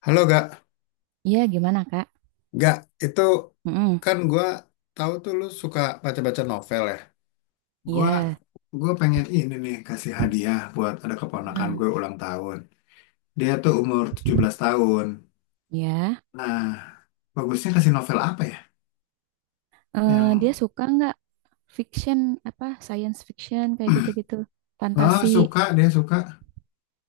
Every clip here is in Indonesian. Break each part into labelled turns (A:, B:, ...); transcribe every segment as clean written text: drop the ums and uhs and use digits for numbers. A: Halo, Gak.
B: Iya, gimana, Kak?
A: Gak, itu
B: Mm-mm.
A: kan gua tahu tuh lu suka baca-baca novel ya. Gua
B: Iya.
A: gua pengen ini nih kasih hadiah buat ada keponakan
B: Heeh.
A: gue ulang tahun. Dia tuh umur 17 tahun.
B: Ya.
A: Nah, bagusnya kasih novel apa ya?
B: Dia
A: Yang
B: suka nggak fiction, apa, science fiction, kayak gitu-gitu.
A: oh,
B: Fantasi.
A: suka, dia suka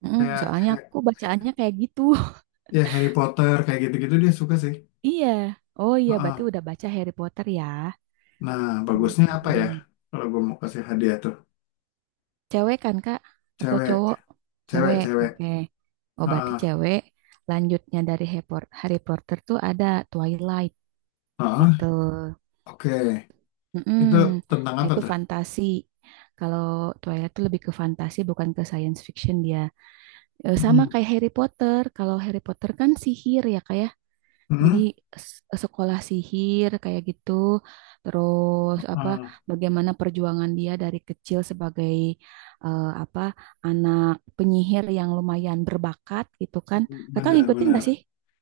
B: Mm-mm,
A: kayak
B: soalnya aku bacaannya kayak gitu.
A: Ya Harry Potter kayak gitu-gitu dia suka sih.
B: Iya. Oh iya,
A: Heeh.
B: berarti udah baca Harry Potter ya.
A: Nah, bagusnya apa ya?
B: Mm-mm.
A: Kalau gue mau kasih hadiah tuh
B: Cewek kan, Kak? Atau
A: cewek,
B: cowok?
A: cewek,
B: Cewek,
A: cewek.
B: oke. Oh, berarti
A: Heeh.
B: cewek. Lanjutnya dari Harry Potter tuh ada Twilight, gitu.
A: Heeh. Oke,
B: Mm-mm.
A: itu tentang
B: Nah,
A: apa
B: itu
A: tuh?
B: fantasi. Kalau Twilight itu lebih ke fantasi, bukan ke science fiction dia. Sama
A: Mm-mm.
B: kayak Harry Potter. Kalau Harry Potter kan sihir ya kayak. Jadi
A: Mm-mm.
B: sekolah sihir kayak gitu. Terus apa
A: Ah,
B: bagaimana perjuangan dia dari kecil sebagai apa anak penyihir yang lumayan berbakat gitu kan. Kakak
A: benar,
B: ngikutin
A: benar.
B: gak sih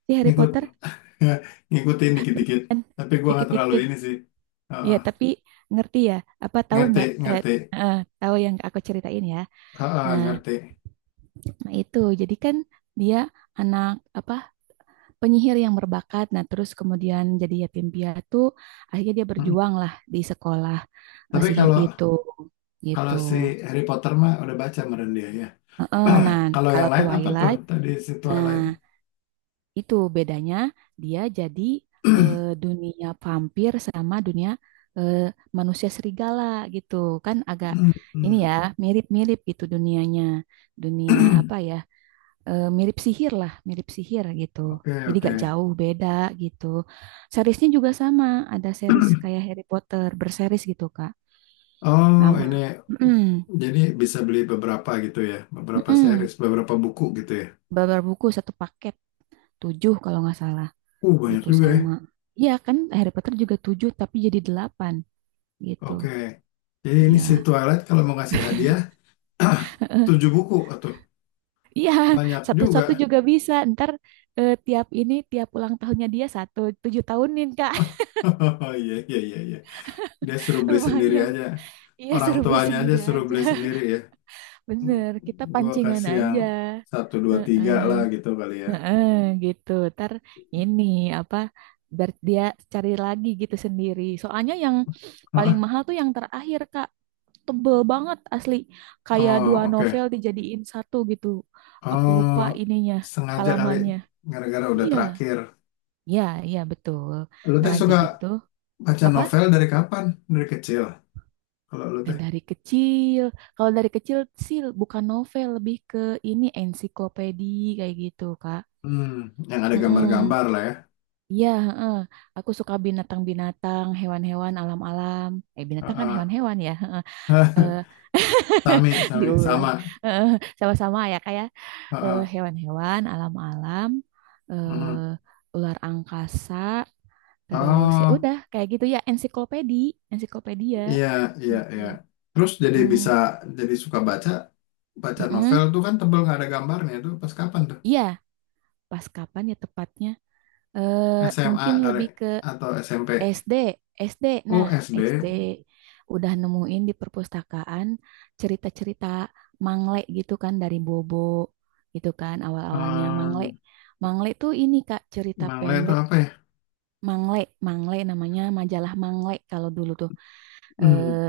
B: si Harry
A: Ngikut,
B: Potter?
A: ngikutin dikit-dikit.
B: Kan
A: Tapi gua nggak terlalu
B: dikit-dikit.
A: ini sih. Ah,
B: Iya,
A: ah.
B: tapi ngerti ya, apa tahu
A: Ngerti,
B: nggak?
A: ngerti.
B: Eh, tahu yang aku ceritain ya.
A: Ah, ah,
B: Nah,
A: ngerti.
B: nah itu jadi kan dia anak apa penyihir yang berbakat. Nah, terus kemudian jadi yatim piatu. Akhirnya dia
A: Mm.
B: berjuang lah di sekolah
A: Tapi
B: sihir
A: kalau
B: itu,
A: kalau
B: gitu.
A: si Harry Potter mah udah baca meren dia ya.
B: Heeh, nah,
A: Kalau yang
B: kalau
A: lain apa tuh?
B: Twilight,
A: Tadi si
B: nah
A: Twilight.
B: itu bedanya dia jadi eh, dunia vampir sama dunia eh, manusia serigala gitu. Kan agak ini
A: Mm.
B: ya mirip-mirip gitu dunianya. Dunia apa ya? Mirip sihir lah, mirip sihir gitu.
A: Oke,
B: Jadi
A: oke.
B: gak jauh beda gitu. Seriesnya juga sama, ada series kayak Harry Potter berseries gitu, Kak.
A: Oh,
B: Lama.
A: ini
B: Mm-mm.
A: jadi bisa beli beberapa gitu ya, beberapa
B: Mm-mm.
A: series, beberapa buku gitu ya.
B: Babar buku satu paket, tujuh kalau nggak salah,
A: Banyak
B: gitu
A: juga ya.
B: sama. Iya kan Harry Potter juga tujuh tapi jadi delapan gitu.
A: Oke. Jadi ini si
B: Iya.
A: Twilight kalau mau ngasih hadiah tujuh buku atau
B: Iya,
A: banyak
B: satu-satu
A: juga.
B: juga bisa. Ntar tiap ini, tiap ulang tahunnya dia satu, tujuh tahunin, Kak.
A: Oh, iya, iya, iya, iya. Dia suruh beli sendiri
B: Lumayan.
A: aja.
B: Iya,
A: Orang
B: suruh beli
A: tuanya aja
B: sendiri
A: suruh
B: aja.
A: beli sendiri ya.
B: Bener, kita
A: Gua
B: pancingan
A: kasih yang
B: aja.
A: satu dua tiga
B: Heeh.
A: lah gitu kali ya.
B: Heeh, gitu. Ntar ini apa biar dia cari lagi gitu sendiri. Soalnya yang paling
A: Ah,
B: mahal tuh yang terakhir, Kak. Tebel banget asli. Kayak
A: oh,
B: dua
A: oke.
B: novel dijadiin satu gitu. Aku
A: Oh,
B: lupa ininya,
A: sengaja kali
B: halamannya.
A: gara-gara udah
B: Iya,
A: terakhir.
B: iya, iya betul.
A: Lu
B: Nah,
A: teh suka
B: jadi tuh
A: baca
B: apa?
A: novel dari kapan? Dari kecil. Kalau lu
B: Dan
A: teh,
B: dari kecil. Kalau dari kecil sih bukan novel, lebih ke ini ensiklopedia kayak gitu, Kak.
A: hmm, yang ada
B: Mm-mm.
A: gambar-gambar lah ya.
B: Iya, heeh. Aku suka binatang-binatang, hewan-hewan, alam-alam. Eh, binatang kan
A: Ah,
B: hewan-hewan ya, heeh.
A: ah.
B: Eh,
A: Sami, sami,
B: diulang.
A: sama.
B: Heeh, sama-sama ya kayak
A: Heeh,
B: hewan-hewan, alam-alam,
A: heeh.
B: ular angkasa, terus ya
A: Oh,
B: udah kayak gitu ya, ensiklopedi, ensiklopedia
A: iya, iya,
B: gitu.
A: iya. Terus jadi bisa
B: Mm-mm.
A: jadi suka baca novel
B: Mm-mm.
A: tuh kan tebel nggak ada gambarnya tuh pas kapan tuh?
B: Iya, pas kapan ya tepatnya?
A: SMA
B: Mungkin
A: kali
B: lebih
A: atau SMP?
B: SD, SD.
A: Oh,
B: Nah,
A: SD.
B: SD udah nemuin di perpustakaan cerita-cerita Mangle gitu kan dari Bobo gitu kan awal-awalnya Mangle.
A: Ehm,
B: Mangle tuh ini Kak cerita
A: Mangle itu
B: pendek
A: apa ya?
B: Mangle, Mangle namanya majalah Mangle kalau dulu tuh eh,
A: Hmm,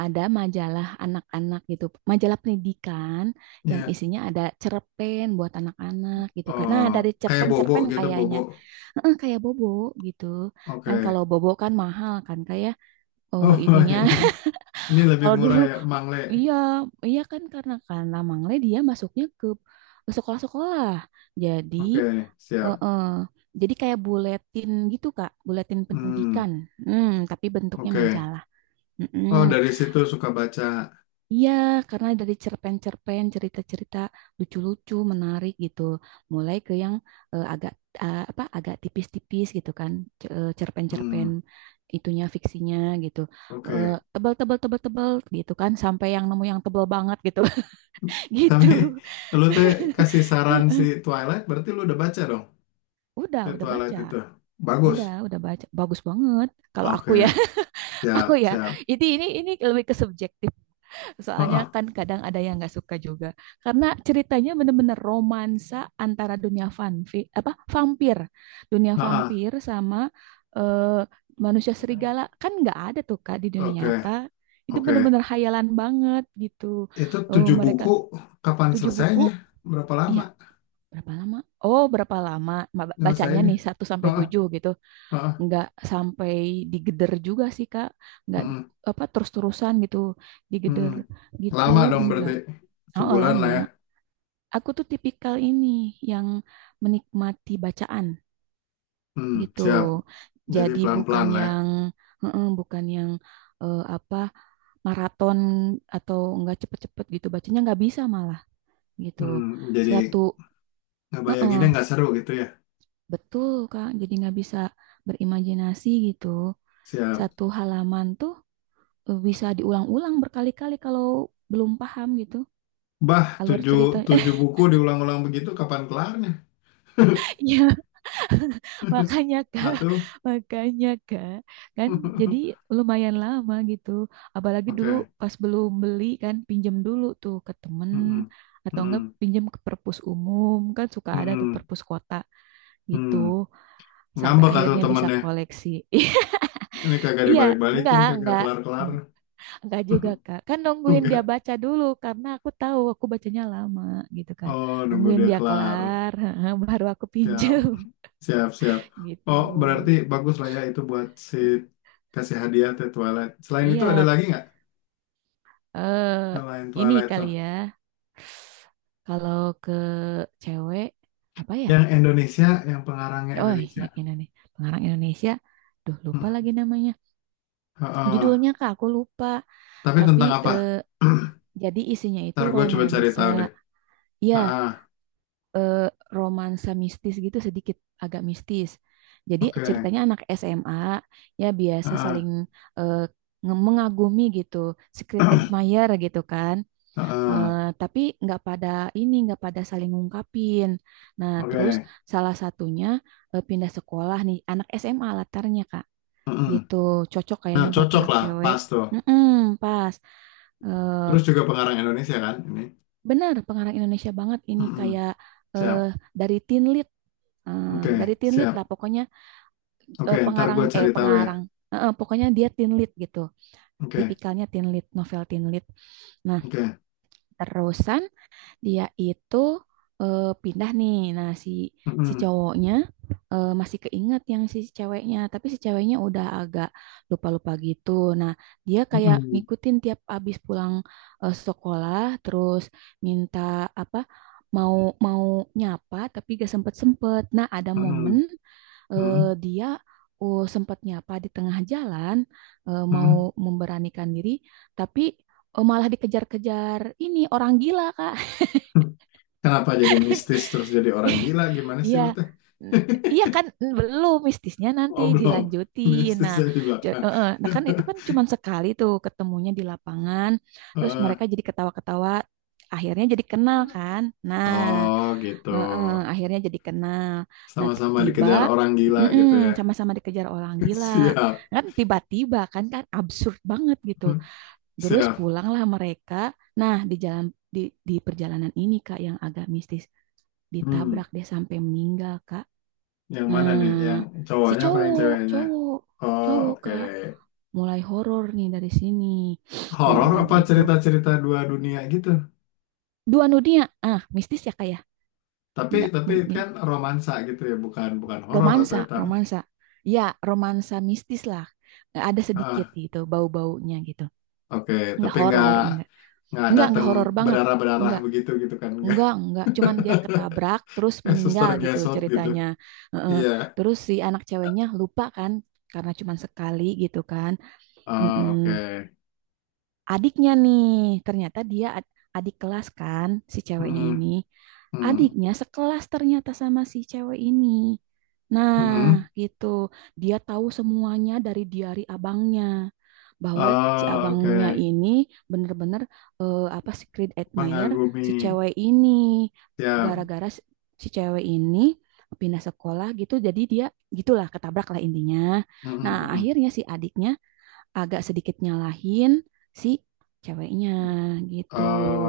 B: ada majalah anak-anak gitu, majalah pendidikan yang
A: ya.
B: isinya ada cerpen buat anak-anak gitu kan. Nah,
A: Oh,
B: dari
A: kayak bobo
B: cerpen-cerpen
A: gitu,
B: kayaknya,
A: bobo.
B: kayak Bobo gitu kan, kalau
A: Oke.
B: bobo kan mahal kan kayak. Oh, ininya
A: Oh, ini lebih
B: kalau dulu
A: murah ya, Mangle.
B: iya, iya kan karena Mangle dia masuknya ke sekolah-sekolah. Jadi
A: Oke,
B: eh,
A: siap.
B: eh, jadi kayak buletin gitu, Kak, buletin
A: Hmm,
B: pendidikan. Hmm, tapi bentuknya
A: oke.
B: majalah. Mm-mm.
A: Oh, dari situ suka baca.
B: Iya, karena dari cerpen-cerpen, cerita-cerita lucu-lucu, menarik gitu. Mulai ke yang agak apa agak tipis-tipis gitu kan, cerpen-cerpen
A: Hmm,
B: itunya fiksinya gitu. Eh,
A: oke.
B: tebal-tebal tebal-tebal gitu kan, sampai yang nemu yang tebal banget gitu. Gitu.
A: Tapi lu teh kasih saran si Twilight, berarti lu udah baca dong si
B: Udah
A: Twilight
B: baca.
A: itu. Bagus.
B: Udah baca. Bagus banget. Kalau aku
A: Oke,
B: ya, aku
A: siap,
B: ya.
A: siap.
B: Ini ini lebih ke subjektif. Soalnya
A: Heeh,
B: kan kadang ada yang nggak suka juga karena ceritanya bener-bener romansa antara dunia vanvi apa vampir, dunia
A: heeh.
B: vampir sama eh, manusia serigala kan nggak ada tuh Kak di dunia nyata.
A: Oke,
B: Itu
A: oke.
B: bener-bener hayalan banget gitu.
A: Itu
B: Eh,
A: tujuh
B: mereka
A: buku, kapan
B: tujuh buku,
A: selesainya? Berapa
B: ya
A: lama
B: berapa lama? Oh berapa lama? Bacanya
A: nyelesainnya?
B: nih satu sampai
A: Heeh,
B: 7 gitu,
A: heeh.
B: nggak sampai digeder juga sih Kak, nggak
A: Mm,
B: apa terus-terusan gitu
A: mm.
B: digeder gitu
A: Lama dong
B: enggak.
A: berarti.
B: Oh, oh,
A: Sebulan
B: lama.
A: lah ya.
B: Aku tuh tipikal ini yang menikmati bacaan
A: Hmm,
B: gitu.
A: siap. Jadi
B: Jadi bukan
A: pelan-pelan lah ya.
B: yang heeh, bukan yang apa maraton atau enggak cepet-cepet gitu bacanya nggak bisa malah gitu.
A: Hmm, jadi
B: Satu
A: ngebayanginnya
B: heeh,
A: nggak seru gitu ya.
B: betul Kak. Jadi nggak bisa berimajinasi gitu.
A: Siap.
B: Satu halaman tuh bisa diulang-ulang berkali-kali kalau belum paham gitu
A: Bah,
B: alur
A: tujuh,
B: cerita.
A: tujuh buku diulang-ulang begitu, kapan kelarnya?
B: Iya, makanya Kak,
A: Atuh.
B: makanya Kak, kan jadi lumayan lama gitu. Apalagi dulu
A: Oke.
B: pas belum beli kan pinjem dulu tuh ke temen
A: Mm-mm.
B: atau enggak
A: Mm-mm.
B: pinjem ke perpus umum kan suka ada tuh
A: Mm-mm.
B: perpus kota gitu
A: Mm.
B: sampai
A: Ngambek atau
B: akhirnya bisa
A: temennya.
B: koleksi.
A: Ini kagak
B: Iya,
A: dibalik-balikin,
B: enggak,
A: kagak
B: enggak.
A: kelar-kelar.
B: Mm, enggak juga Kak. Kan nungguin dia
A: Enggak.
B: baca dulu karena aku tahu aku bacanya lama gitu kan.
A: Oh, nunggu
B: Nungguin
A: dia
B: dia
A: kelar.
B: kelar baru aku
A: Siap,
B: pinjem
A: siap, siap.
B: gitu.
A: Oh, berarti bagus lah ya itu buat si kasih hadiah The Twilight. Selain itu ada
B: Iya,
A: lagi nggak?
B: eh
A: Selain
B: ini
A: Twilight
B: kali
A: tuh.
B: ya. Kalau ke cewek apa ya?
A: Yang Indonesia, yang pengarangnya
B: Oh,
A: Indonesia.
B: yang ini nih. Pengarang Indonesia. Duh, lupa
A: Hmm.
B: lagi namanya.
A: Heeh.
B: Judulnya Kak, aku lupa.
A: Tapi
B: Tapi
A: tentang apa?
B: jadi isinya itu
A: Ntar gue coba cari
B: romansa.
A: tahu deh. Ah,
B: Ya,
A: ah.
B: eh, romansa mistis gitu sedikit agak mistis. Jadi
A: Oke.
B: ceritanya anak SMA ya biasa
A: Heeh.
B: saling eh, mengagumi gitu, secret admirer gitu kan.
A: Heeh,
B: Eh, tapi nggak pada ini, nggak pada saling ngungkapin. Nah, terus
A: oke.
B: salah satunya pindah sekolah nih, anak SMA latarnya Kak,
A: Heeh.
B: gitu. Cocok
A: Nah,
B: kayaknya buat
A: cocok
B: anak
A: lah,
B: cewek.
A: pas tuh.
B: Mm-mm, pas. Eh,
A: Terus juga pengarang Indonesia kan ini.
B: benar, pengarang Indonesia banget ini
A: Heeh.
B: kayak eh,
A: Siap.
B: dari teen lead. Dari
A: Oke,
B: teen lead lah
A: siap.
B: pokoknya
A: Oke,
B: eh,
A: ntar
B: pengarang
A: gue
B: eh
A: cari tahu ya.
B: pengarang, pokoknya dia teen lead gitu,
A: Oke,
B: tipikalnya teen lead, novel teen lead. Nah,
A: oke.
B: terusan. Dia itu pindah nih. Nah, si si
A: Heeh.
B: cowoknya masih keinget yang si ceweknya, tapi si ceweknya udah agak lupa-lupa gitu. Nah, dia kayak
A: Heeh.
B: ngikutin tiap abis pulang sekolah, terus minta apa? Mau mau nyapa tapi gak sempet-sempet. Nah, ada
A: Heeh.
B: momen
A: Heeh.
B: dia. Oh, sempet nyapa di tengah jalan, mau
A: Heeh.
B: memberanikan diri, tapi malah dikejar-kejar ini orang gila, Kak.
A: Kenapa jadi mistis terus jadi orang gila? Gimana sih
B: Iya,
A: lu teh?
B: N- iya kan belum mistisnya nanti
A: Oh, belum.
B: dilanjutin.
A: Mistis
B: Nah,
A: dari di belakang.
B: nah kan itu kan cuman sekali tuh ketemunya di lapangan, terus mereka
A: Heeh.
B: jadi ketawa-ketawa, akhirnya jadi kenal kan. Nah,
A: Oh, gitu.
B: akhirnya jadi kenal. Nah,
A: Sama-sama
B: tiba
A: dikejar orang gila
B: mm-mm,
A: gitu ya.
B: sama-sama dikejar orang gila.
A: Siap.
B: Kan tiba-tiba kan kan absurd banget gitu. Terus
A: Siap.
B: pulanglah mereka. Nah, di jalan di di perjalanan ini Kak yang agak mistis
A: Hmm.
B: ditabrak dia sampai meninggal kak,
A: Yang mana nih? Yang
B: nah si
A: cowoknya apa yang
B: cowok
A: ceweknya?
B: cowok
A: Oh,
B: cowok
A: oke.
B: kak mulai horor nih dari sini, nah
A: Horor
B: udah
A: apa
B: gitu
A: cerita-cerita dua dunia gitu?
B: dua dunia ah mistis ya kak ya
A: Tapi
B: nggak.
A: tapi
B: Mm, mm,
A: kan romansa gitu ya, bukan bukan horor atau
B: romansa
A: eta.
B: romansa ya romansa mistis lah ada sedikit
A: Ah,
B: gitu bau-baunya gitu,
A: oke.
B: nggak
A: Tapi nggak
B: horor nggak
A: nggak
B: nggak nggak
A: datang
B: horor banget
A: berdarah-berdarah
B: nggak.
A: begitu gitu kan? Nggak
B: Enggak, enggak. Cuman dia ketabrak terus
A: kayak suster
B: meninggal gitu
A: gesot gitu.
B: ceritanya. Heeh.
A: Iya.
B: Terus si anak ceweknya lupa kan karena cuman sekali gitu kan.
A: Oh,
B: Mm-mm,
A: oke.
B: adiknya nih ternyata dia adik kelas kan si ceweknya
A: Mm-mm.
B: ini,
A: Hmm.
B: adiknya sekelas ternyata sama si cewek ini, nah
A: Hmm. Mm.
B: gitu dia tahu semuanya dari diari abangnya bahwa si
A: Oh,
B: abangnya
A: oke.
B: ini bener-bener apa secret admirer
A: Mengagumi.
B: si cewek ini.
A: Ya.
B: Gara-gara si si cewek ini pindah sekolah gitu, jadi dia gitulah ketabrak lah intinya. Nah,
A: Mm-mm.
B: akhirnya si adiknya agak sedikit nyalahin si ceweknya gitu.
A: Oh,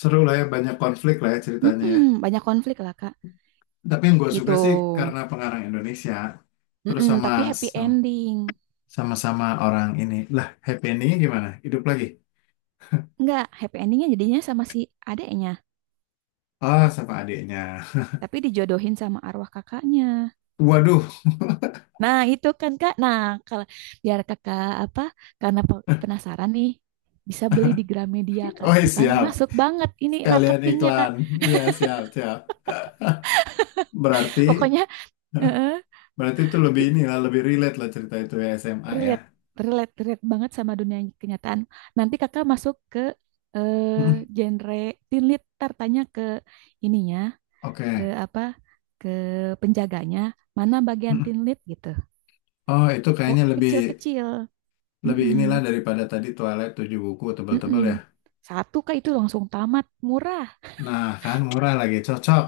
A: seru lah ya, banyak konflik lah ya ceritanya, ya.
B: Mm-mm, banyak konflik lah Kak
A: Tapi yang gue
B: gitu.
A: suka sih karena pengarang Indonesia, terus
B: Mm-mm,
A: sama
B: tapi happy ending.
A: sama sama orang ini. Lah, happy endingnya gimana? Hidup lagi?
B: Enggak, happy endingnya jadinya sama si adeknya,
A: Oh, sama adiknya.
B: tapi dijodohin sama arwah kakaknya.
A: Waduh,
B: Nah, itu kan Kak. Nah, kalau biar Kakak apa? Karena penasaran nih, bisa beli di Gramedia Kak.
A: oh, iya,
B: Tuh kan
A: siap.
B: masuk banget ini
A: Sekalian
B: marketingnya Kak.
A: iklan. Iya, siap, siap. Berarti,
B: Pokoknya, heeh,
A: berarti, itu lebih
B: di-
A: ini lah, lebih relate lah cerita itu ya SMA ya.
B: relate, relate banget sama dunia kenyataan. Nanti kakak masuk ke
A: Hmm,
B: genre teen lit, tanya ke ininya, ke
A: oke.
B: apa, ke penjaganya, mana bagian
A: Hmm.
B: teen lit gitu.
A: Oh, itu
B: Oh
A: kayaknya lebih
B: kecil-kecil,
A: lebih inilah
B: mm-mm.
A: daripada tadi Twilight 7 buku
B: Mm-mm.
A: tebal-tebal ya.
B: Satu kak itu langsung tamat, murah,
A: Nah, kan murah lagi, cocok.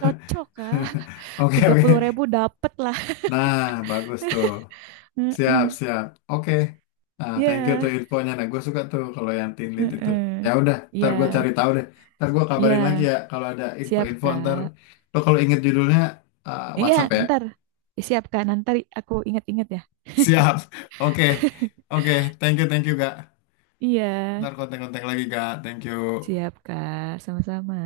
B: cocok kak,
A: Oke,
B: tiga
A: oke.
B: puluh ribu dapet lah.
A: Nah, bagus tuh. Siap,
B: Heeh.
A: siap. Oke. Nah, thank you tuh
B: Ya,
A: infonya. Nah, gue suka tuh kalau yang team lead itu. Ya
B: heeh.
A: udah, ntar
B: Ya,
A: gue cari tahu deh. Ntar gue kabarin lagi
B: ya,
A: ya kalau ada
B: siap
A: info-info. Ntar
B: kak.
A: lo kalau inget judulnya
B: Iya,
A: WhatsApp ya.
B: ntar siap kak, nanti aku ingat-ingat ya.
A: Siap. Oke. Oke. Thank you, Gak.
B: Iya,
A: Ntar kontak-kontak lagi, Gak. Thank you.
B: siap Kak, sama-sama.